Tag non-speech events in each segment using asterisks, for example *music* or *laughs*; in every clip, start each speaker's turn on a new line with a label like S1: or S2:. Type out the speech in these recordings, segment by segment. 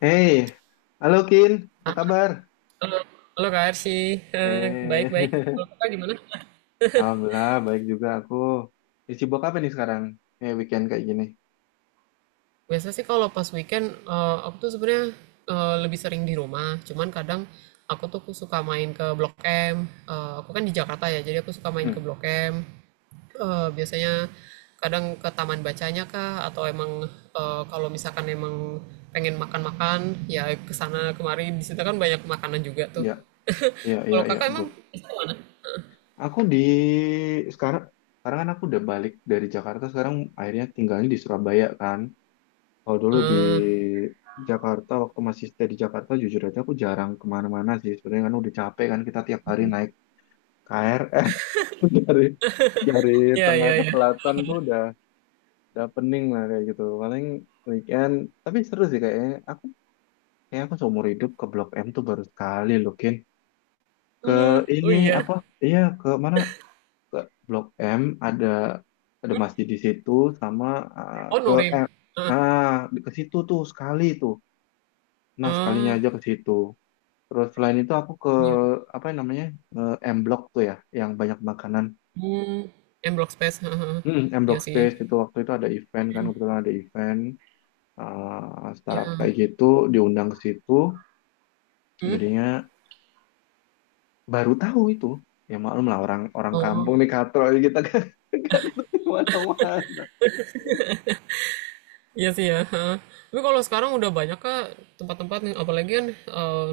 S1: Hey, halo Kin, apa kabar?
S2: Halo, halo Kak Arsi. Eh,
S1: Eh,
S2: Baik-baik. Kalau
S1: *laughs*
S2: Kakak gimana?
S1: Alhamdulillah baik juga aku. Di Cibok apa nih sekarang? Weekend kayak gini.
S2: Biasa sih kalau pas weekend, aku tuh sebenarnya lebih sering di rumah. Cuman kadang aku tuh suka main ke Blok M. Aku kan di Jakarta ya, jadi aku suka main ke
S1: Hmm,
S2: Blok M. Biasanya kadang ke taman bacanya kah, atau emang kalau misalkan emang pengen makan-makan, ya ke sana kemari. Di situ kan banyak makanan juga tuh.
S1: ya,
S2: *laughs*
S1: ya,
S2: Kalau
S1: ya, ya,
S2: kakak
S1: bro.
S2: emang,
S1: Aku di sekarang, sekarang kan aku udah balik dari Jakarta. Sekarang akhirnya tinggalnya di Surabaya kan. Kalau dulu di
S2: eh,
S1: Jakarta, waktu masih stay di Jakarta, jujur aja aku jarang kemana-mana sih. Sebenarnya kan udah capek kan kita tiap hari naik KRL *laughs* dari dari
S2: ya,
S1: tengah
S2: ya,
S1: ke
S2: ya.
S1: selatan tuh udah. Udah pening lah kayak gitu, paling weekend tapi seru sih kayaknya. Kayak aku seumur hidup ke Blok M tuh baru sekali loh Kin, ke
S2: Hmm, oh
S1: ini,
S2: iya.
S1: apa, iya, ke mana, ke Blok M, ada ada masjid di situ sama, ah,
S2: Oh,
S1: ke
S2: Nurib.
S1: M,
S2: Heeh.
S1: ah, ke situ tuh sekali tuh, nah sekalinya
S2: Ah,
S1: aja ke situ. Terus selain itu aku ke
S2: iya.
S1: apa namanya, M Block tuh ya, yang banyak makanan.
S2: Hmm, M Block Space, heeh, heeh.
S1: Hmm, M
S2: Iya
S1: Block
S2: sih.
S1: Space, itu waktu itu ada event kan, kebetulan ada event, startup
S2: Iya.
S1: kayak gitu, diundang ke situ, jadinya baru tahu itu. Ya maklum lah, orang orang
S2: Oh.
S1: kampung nih, katro kita kan, *laughs* nggak ngerti mana-mana.
S2: Iya sih ya, heeh. Tapi kalau sekarang udah banyak kak tempat-tempat nih, apalagi kan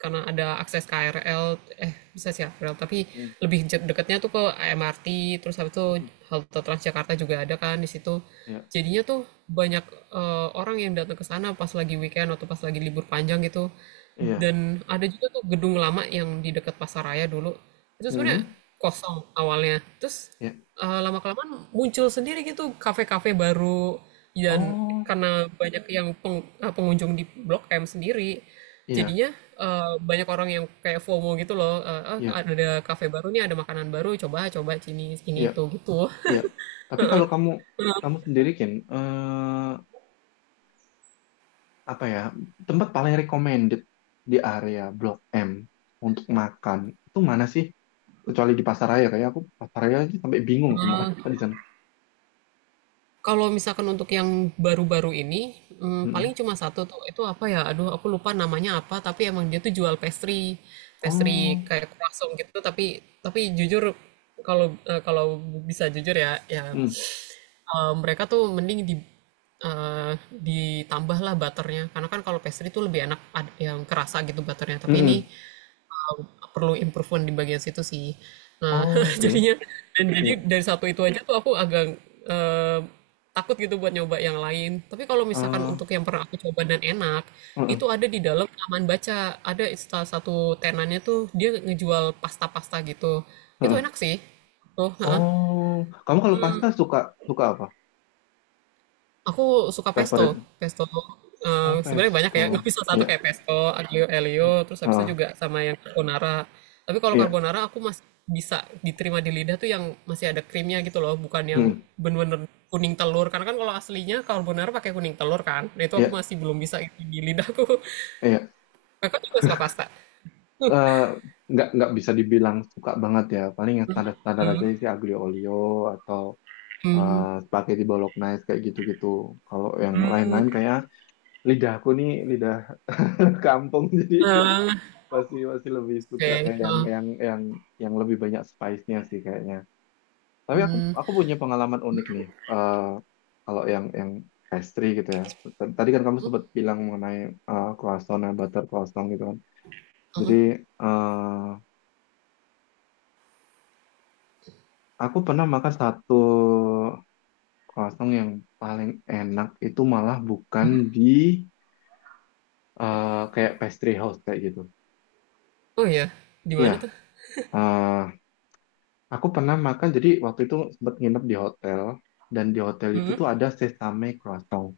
S2: karena ada akses KRL, eh bisa sih KRL, tapi
S1: Hmm,
S2: lebih dekatnya tuh ke MRT, terus habis itu halte Transjakarta juga ada kan di situ.
S1: ya,
S2: Jadinya tuh banyak orang yang datang ke sana pas lagi weekend atau pas lagi libur panjang gitu.
S1: iya,
S2: Dan ada juga tuh gedung lama yang di dekat Pasaraya dulu. Itu sebenarnya
S1: hmm,
S2: kosong awalnya. Terus
S1: ya,
S2: lama kelamaan muncul sendiri gitu kafe-kafe baru dan
S1: oh
S2: karena banyak yang pengunjung di Blok M sendiri
S1: iya,
S2: jadinya banyak orang yang kayak FOMO gitu loh eh, ah,
S1: iya,
S2: ada kafe baru nih ada makanan baru coba coba sini ini
S1: iya,
S2: itu gitu.
S1: iya. Tapi kalau kamu, kamu sendiri kan, apa ya, tempat paling recommended di area Blok M untuk makan itu mana sih? Kecuali di pasaraya, kayak aku pasaraya aja sampai bingung aku makan apa di sana.
S2: Kalau misalkan untuk yang baru-baru ini, paling
S1: Hmm.
S2: cuma satu tuh, itu apa ya, aduh aku lupa namanya apa, tapi emang dia tuh jual pastry, pastry
S1: Oh,
S2: kayak croissant gitu, tapi jujur kalau, kalau bisa jujur ya, ya,
S1: hmm,
S2: mereka tuh mending di eee, ditambahlah butternya, karena kan kalau pastry tuh lebih enak ad yang kerasa gitu butternya,
S1: hmm,
S2: tapi ini
S1: hmm.
S2: um, perlu improvement di bagian situ sih. Nah,
S1: Oh,
S2: *laughs*
S1: oke,
S2: jadinya dan jadi
S1: iya.
S2: dari satu itu aja tuh aku agak eh, takut gitu buat nyoba yang lain. Tapi kalau misalkan
S1: Eh,
S2: untuk yang pernah aku coba dan enak, itu
S1: mm-mm.
S2: ada di dalam taman baca. Ada salah satu tenannya tuh dia ngejual pasta-pasta gitu. Itu enak sih. Tuh, heeh.
S1: Oh, kamu kalau pasta suka suka apa?
S2: Aku suka pesto.
S1: Favorite?
S2: Pesto,
S1: Oh,
S2: sebenarnya banyak ya, nggak
S1: pesto.
S2: bisa satu
S1: Iya,
S2: kayak pesto, aglio
S1: oke.
S2: elio terus habis itu
S1: Ah,
S2: juga sama yang carbonara. Tapi kalau
S1: iya,
S2: carbonara aku masih bisa diterima di lidah tuh yang masih ada krimnya gitu loh, bukan yang
S1: hmm,
S2: bener-bener kuning telur. Karena kan kalau aslinya carbonara pakai kuning telur kan. Nah, itu aku
S1: iya,
S2: masih belum bisa itu di lidahku.
S1: iya.
S2: *laughs* Kakak juga suka pasta?
S1: Eh, nggak bisa dibilang suka banget ya. Paling yang standar-standar aja sih, aglio olio atau
S2: Mmm,
S1: spaghetti bolognese kayak gitu-gitu. Kalau yang lain-lain kayak lidah aku nih, lidah *laughs* kampung jadi.
S2: eee,
S1: Masih masih lebih
S2: oke,
S1: suka kayak yang
S2: heeh.
S1: yang yang yang lebih banyak spice-nya sih kayaknya. Tapi aku punya pengalaman unik nih. eh Kalau yang pastry gitu ya. Tadi kan kamu sempat bilang mengenai croissant ya, butter croissant gitu kan. Jadi, eh aku pernah makan satu croissant yang paling enak itu malah bukan di, kayak pastry house kayak gitu.
S2: Oh, iya? Di mana
S1: Iya,
S2: tuh?
S1: eh. Aku pernah makan, jadi waktu itu sempat nginep di hotel, dan di hotel itu
S2: Mhm?
S1: tuh ada sesame croissant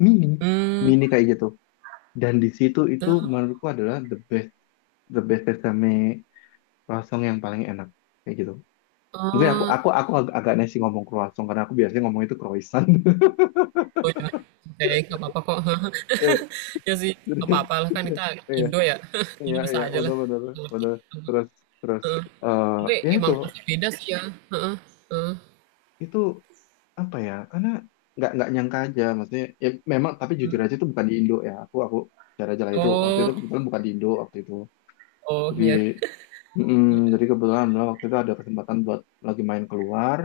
S1: mini,
S2: Mmm,
S1: mini kayak gitu. Dan di situ itu
S2: eee,
S1: menurutku adalah the best sesame croissant yang paling enak, kayak gitu. Mungkin aku
S2: oh.
S1: aku aku agak, agak nasi ngomong croissant, karena aku biasanya ngomong itu croissant. *laughs*
S2: Oh ya, oke nggak apa-apa kok. *laughs*
S1: Eh,
S2: Ya sih,
S1: jadi
S2: nggak apa-apa lah kan kita
S1: *laughs* iya,
S2: Indo ya. *laughs* Jadi
S1: iya,
S2: bisa
S1: iya,
S2: aja lah.
S1: benar benar benar, terus terus
S2: Heeh. Tapi
S1: ya itu
S2: emang pasti beda sih ya. Heeh, heeh.
S1: itu apa ya, karena nggak nyangka aja maksudnya. Ya memang tapi jujur aja itu bukan di Indo ya, aku cara jalan itu waktu itu,
S2: Oh,
S1: kebetulan bukan di Indo waktu itu.
S2: oh
S1: Jadi,
S2: ya.
S1: mm, jadi kebetulan lah waktu itu ada kesempatan buat lagi main keluar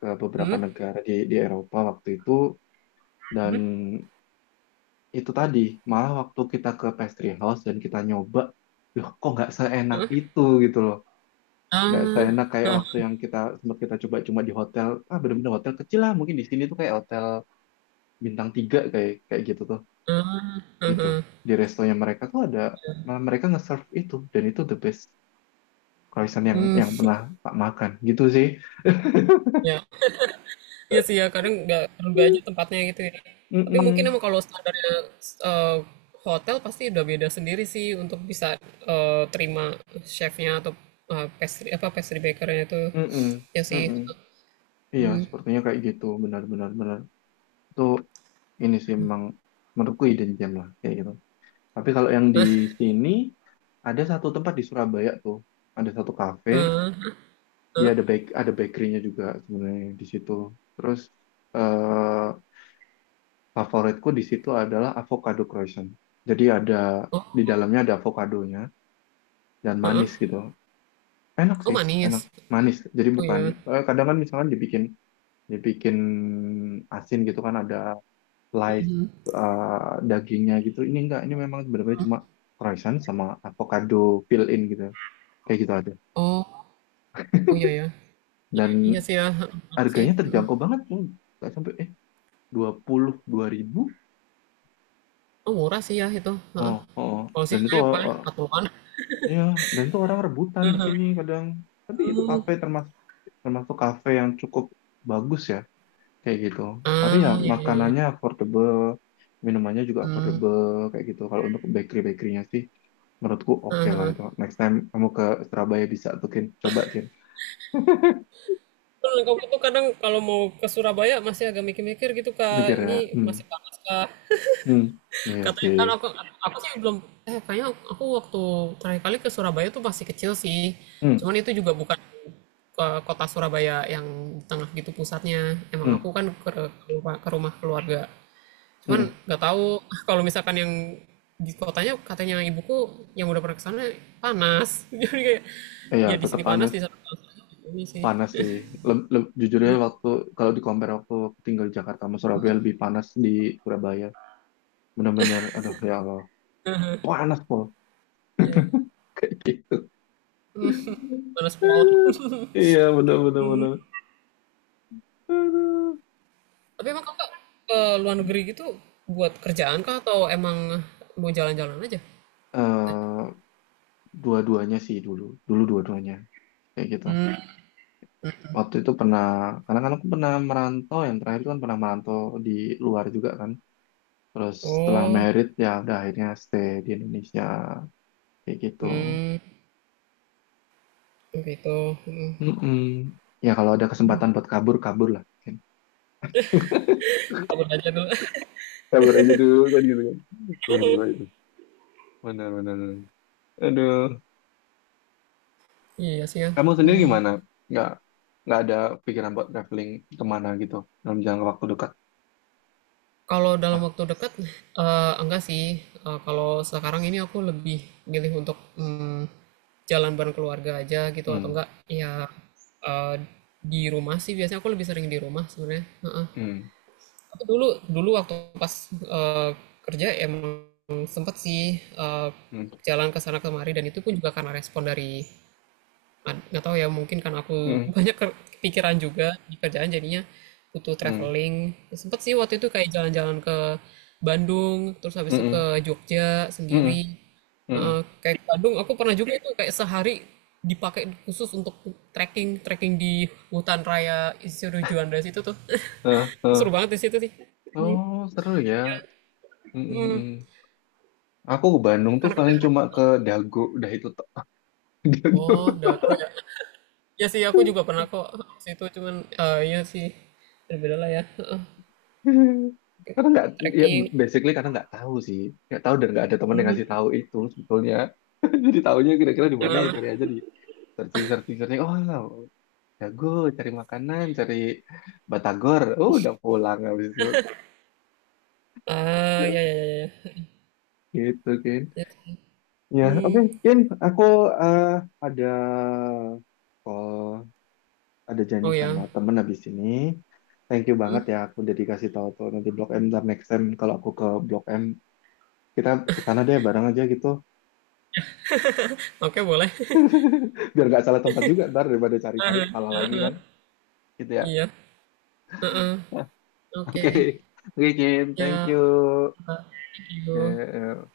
S1: ke beberapa
S2: Hmm?
S1: negara di Eropa waktu itu. Dan itu tadi, malah waktu kita ke pastry house dan kita nyoba, loh kok nggak seenak itu gitu loh, nggak
S2: Ah,
S1: seenak kayak
S2: hah,
S1: waktu yang kita sempat kita coba cuma di hotel. Ah, bener-bener hotel kecil lah, mungkin di sini tuh kayak hotel bintang tiga kayak kayak gitu tuh gitu. Di restonya mereka tuh ada, malah mereka nge-serve itu, dan itu the best croissant yang pernah tak makan gitu sih.
S2: ya. Iya sih ya, kadang nggak terduga aja tempatnya gitu ya. Tapi mungkin
S1: Mm-mm.
S2: emang kalau standarnya eh, hotel pasti udah beda sendiri sih untuk bisa terima chefnya atau pastry apa pastry bakernya itu.
S1: Mm-mm.
S2: Ya sih.
S1: Mm-mm. Iya, sepertinya kayak gitu, benar-benar benar. Itu ini sih memang menurutku hidden gem lah kayak gitu. Tapi kalau yang di sini, ada satu tempat di Surabaya tuh, ada satu cafe, dia ada ada bakerynya juga sebenarnya di situ. Terus, eh favoritku di situ adalah avocado croissant. Jadi ada di dalamnya ada avokadonya, dan
S2: Heeh.
S1: manis gitu. Enak
S2: Oh
S1: sih, enak,
S2: manis.
S1: manis. Jadi
S2: Oh
S1: bukan,
S2: ya,
S1: kadang kan misalkan dibikin dibikin asin gitu kan ada slice, dagingnya gitu. Ini enggak, ini memang benar-benar cuma croissant sama avocado fill in gitu. Kayak gitu aja.
S2: oh oh iya ya, iya
S1: Dan
S2: iya sih ya, heeh, murah sih,
S1: harganya
S2: mhm,
S1: terjangkau banget, cuy. Nggak sampai 22.000.
S2: oh murah sih ya itu,
S1: Oh,
S2: heeh,
S1: oh, oh.
S2: kalau sini
S1: Dan itu,
S2: saya paling patungan,
S1: ya, dan itu orang rebutan di sini kadang. Tapi itu
S2: mmm,
S1: kafe termasuk, termasuk kafe yang cukup bagus ya, kayak gitu. Tapi ya
S2: ah, iya, iya, iya,
S1: makanannya affordable, minumannya juga
S2: mmm,
S1: affordable, kayak gitu. Kalau untuk bakery-bakerynya sih, menurutku oke
S2: heeh,
S1: lah
S2: heeh.
S1: itu. Next time kamu ke Surabaya bisa tuh Kin, coba Kin.
S2: Bener, kamu tuh kadang kalau mau ke Surabaya masih agak mikir-mikir gitu,
S1: Mikir
S2: Kak,
S1: ya,
S2: ini
S1: hmm,
S2: masih panas kah?
S1: hmm, iya
S2: Katanya
S1: sih,
S2: kan aku sih belum kayaknya aku waktu terakhir kali ke Surabaya tuh masih kecil sih,
S1: hmm,
S2: cuman itu juga bukan ke kota Surabaya yang di tengah gitu pusatnya, emang aku
S1: hmm,
S2: kan ke ke rumah keluarga.
S1: hmm,
S2: Cuman
S1: hmm.
S2: nggak tahu *laughs* kalau misalkan yang di kotanya katanya ibuku yang udah pernah ke sana panas. *laughs* Jadi kayak
S1: Iya,
S2: ya di
S1: tetap
S2: sini panas
S1: panas,
S2: di sana panas ini sih.
S1: panas sih. Jujurnya waktu, kalau di compare waktu tinggal di Jakarta sama Surabaya, lebih panas di Surabaya, benar-benar aduh ya Allah, panas pol. *laughs*
S2: Panas pulau. *laughs*
S1: Iya, benar-benar benar. Aduh.
S2: Tapi emang kakak ke luar negeri gitu buat kerjaan kah atau emang mau jalan-jalan aja?
S1: eh Dua-duanya sih, dulu dulu dua-duanya kayak gitu, waktu itu pernah, karena kan aku pernah merantau yang terakhir itu kan pernah merantau di luar juga kan. Terus setelah
S2: Oh,
S1: merit ya udah, akhirnya stay di Indonesia kayak gitu.
S2: hmm, gitu. Hmm.
S1: Mm-mm. Ya kalau ada kesempatan buat kabur, kabur lah mungkin.
S2: Aku belajar dulu. *laughs*
S1: Sabar aja dulu kan gitu kan. Bener, bener. Bener, benar-benar. Aduh.
S2: Iya sih ya.
S1: Kamu sendiri
S2: Hmm.
S1: gimana? Nggak, nggak Ada pikiran buat traveling kemana gitu dalam jangka waktu dekat?
S2: Kalau dalam waktu dekat, enggak sih, kalau sekarang ini aku lebih milih untuk, jalan bareng keluarga aja gitu atau
S1: Hmm,
S2: enggak ya, eee, di rumah sih biasanya aku lebih sering di rumah sebenarnya, heeh.
S1: hmm,
S2: Aku dulu dulu waktu pas, kerja emang sempet sih,
S1: hmm,
S2: jalan ke sana kemari dan itu pun juga karena respon dari nggak tahu ya mungkin kan aku
S1: hmm,
S2: *laughs* banyak pikiran juga di kerjaan jadinya butuh
S1: hmm,
S2: traveling sempet sih waktu itu kayak jalan-jalan ke Bandung terus
S1: hmm,
S2: habis itu
S1: hmm,
S2: ke
S1: hmm,
S2: Jogja
S1: hmm,
S2: sendiri.
S1: hmm.
S2: Eh, kayak ke Bandung aku pernah juga itu kayak sehari dipakai khusus untuk trekking trekking di hutan raya Insinyur Juanda situ tuh.
S1: Eh,
S2: *laughs* Seru
S1: eh.
S2: banget di situ sih
S1: Oh, seru ya. Hmm, hmm, hmm. Aku ke Bandung tuh
S2: karena
S1: paling
S2: kan-
S1: cuma ke Dago, udah itu tok. *laughs* Dago.
S2: oh dago ya, ya sih aku juga pernah kok situ cuman iya sih berbeda lah ya. Heeh.
S1: Karena nggak, Ya
S2: Trekking.
S1: basically karena nggak tahu sih, nggak tahu dan nggak ada teman yang ngasih tahu itu sebetulnya. *laughs* Jadi tahunya kira-kira di mana, ya cari aja di searching searching searching. Oh, jago cari makanan, cari batagor, oh, udah pulang habis itu
S2: Ah, ya ya ya ya.
S1: gitu Kin.
S2: Ya.
S1: Ya oke
S2: Hmm.
S1: Kin, aku eh, ada call, ada janji
S2: Oh ya.
S1: sama temen habis ini. Thank you banget ya, aku udah dikasih tahu tuh. Nanti Blok M, ntar next time kalau aku ke Blok M, kita ke sana deh bareng aja gitu.
S2: Oke, boleh. *laughs*
S1: *laughs* Biar nggak salah tempat juga ntar, daripada cari-cari salah lagi kan, gitu ya.
S2: Iya. Heeh.
S1: *laughs*
S2: Oke.
S1: Oke, oke Kin, thank
S2: Ya.
S1: you.
S2: Thank
S1: Oke,
S2: you.
S1: eh,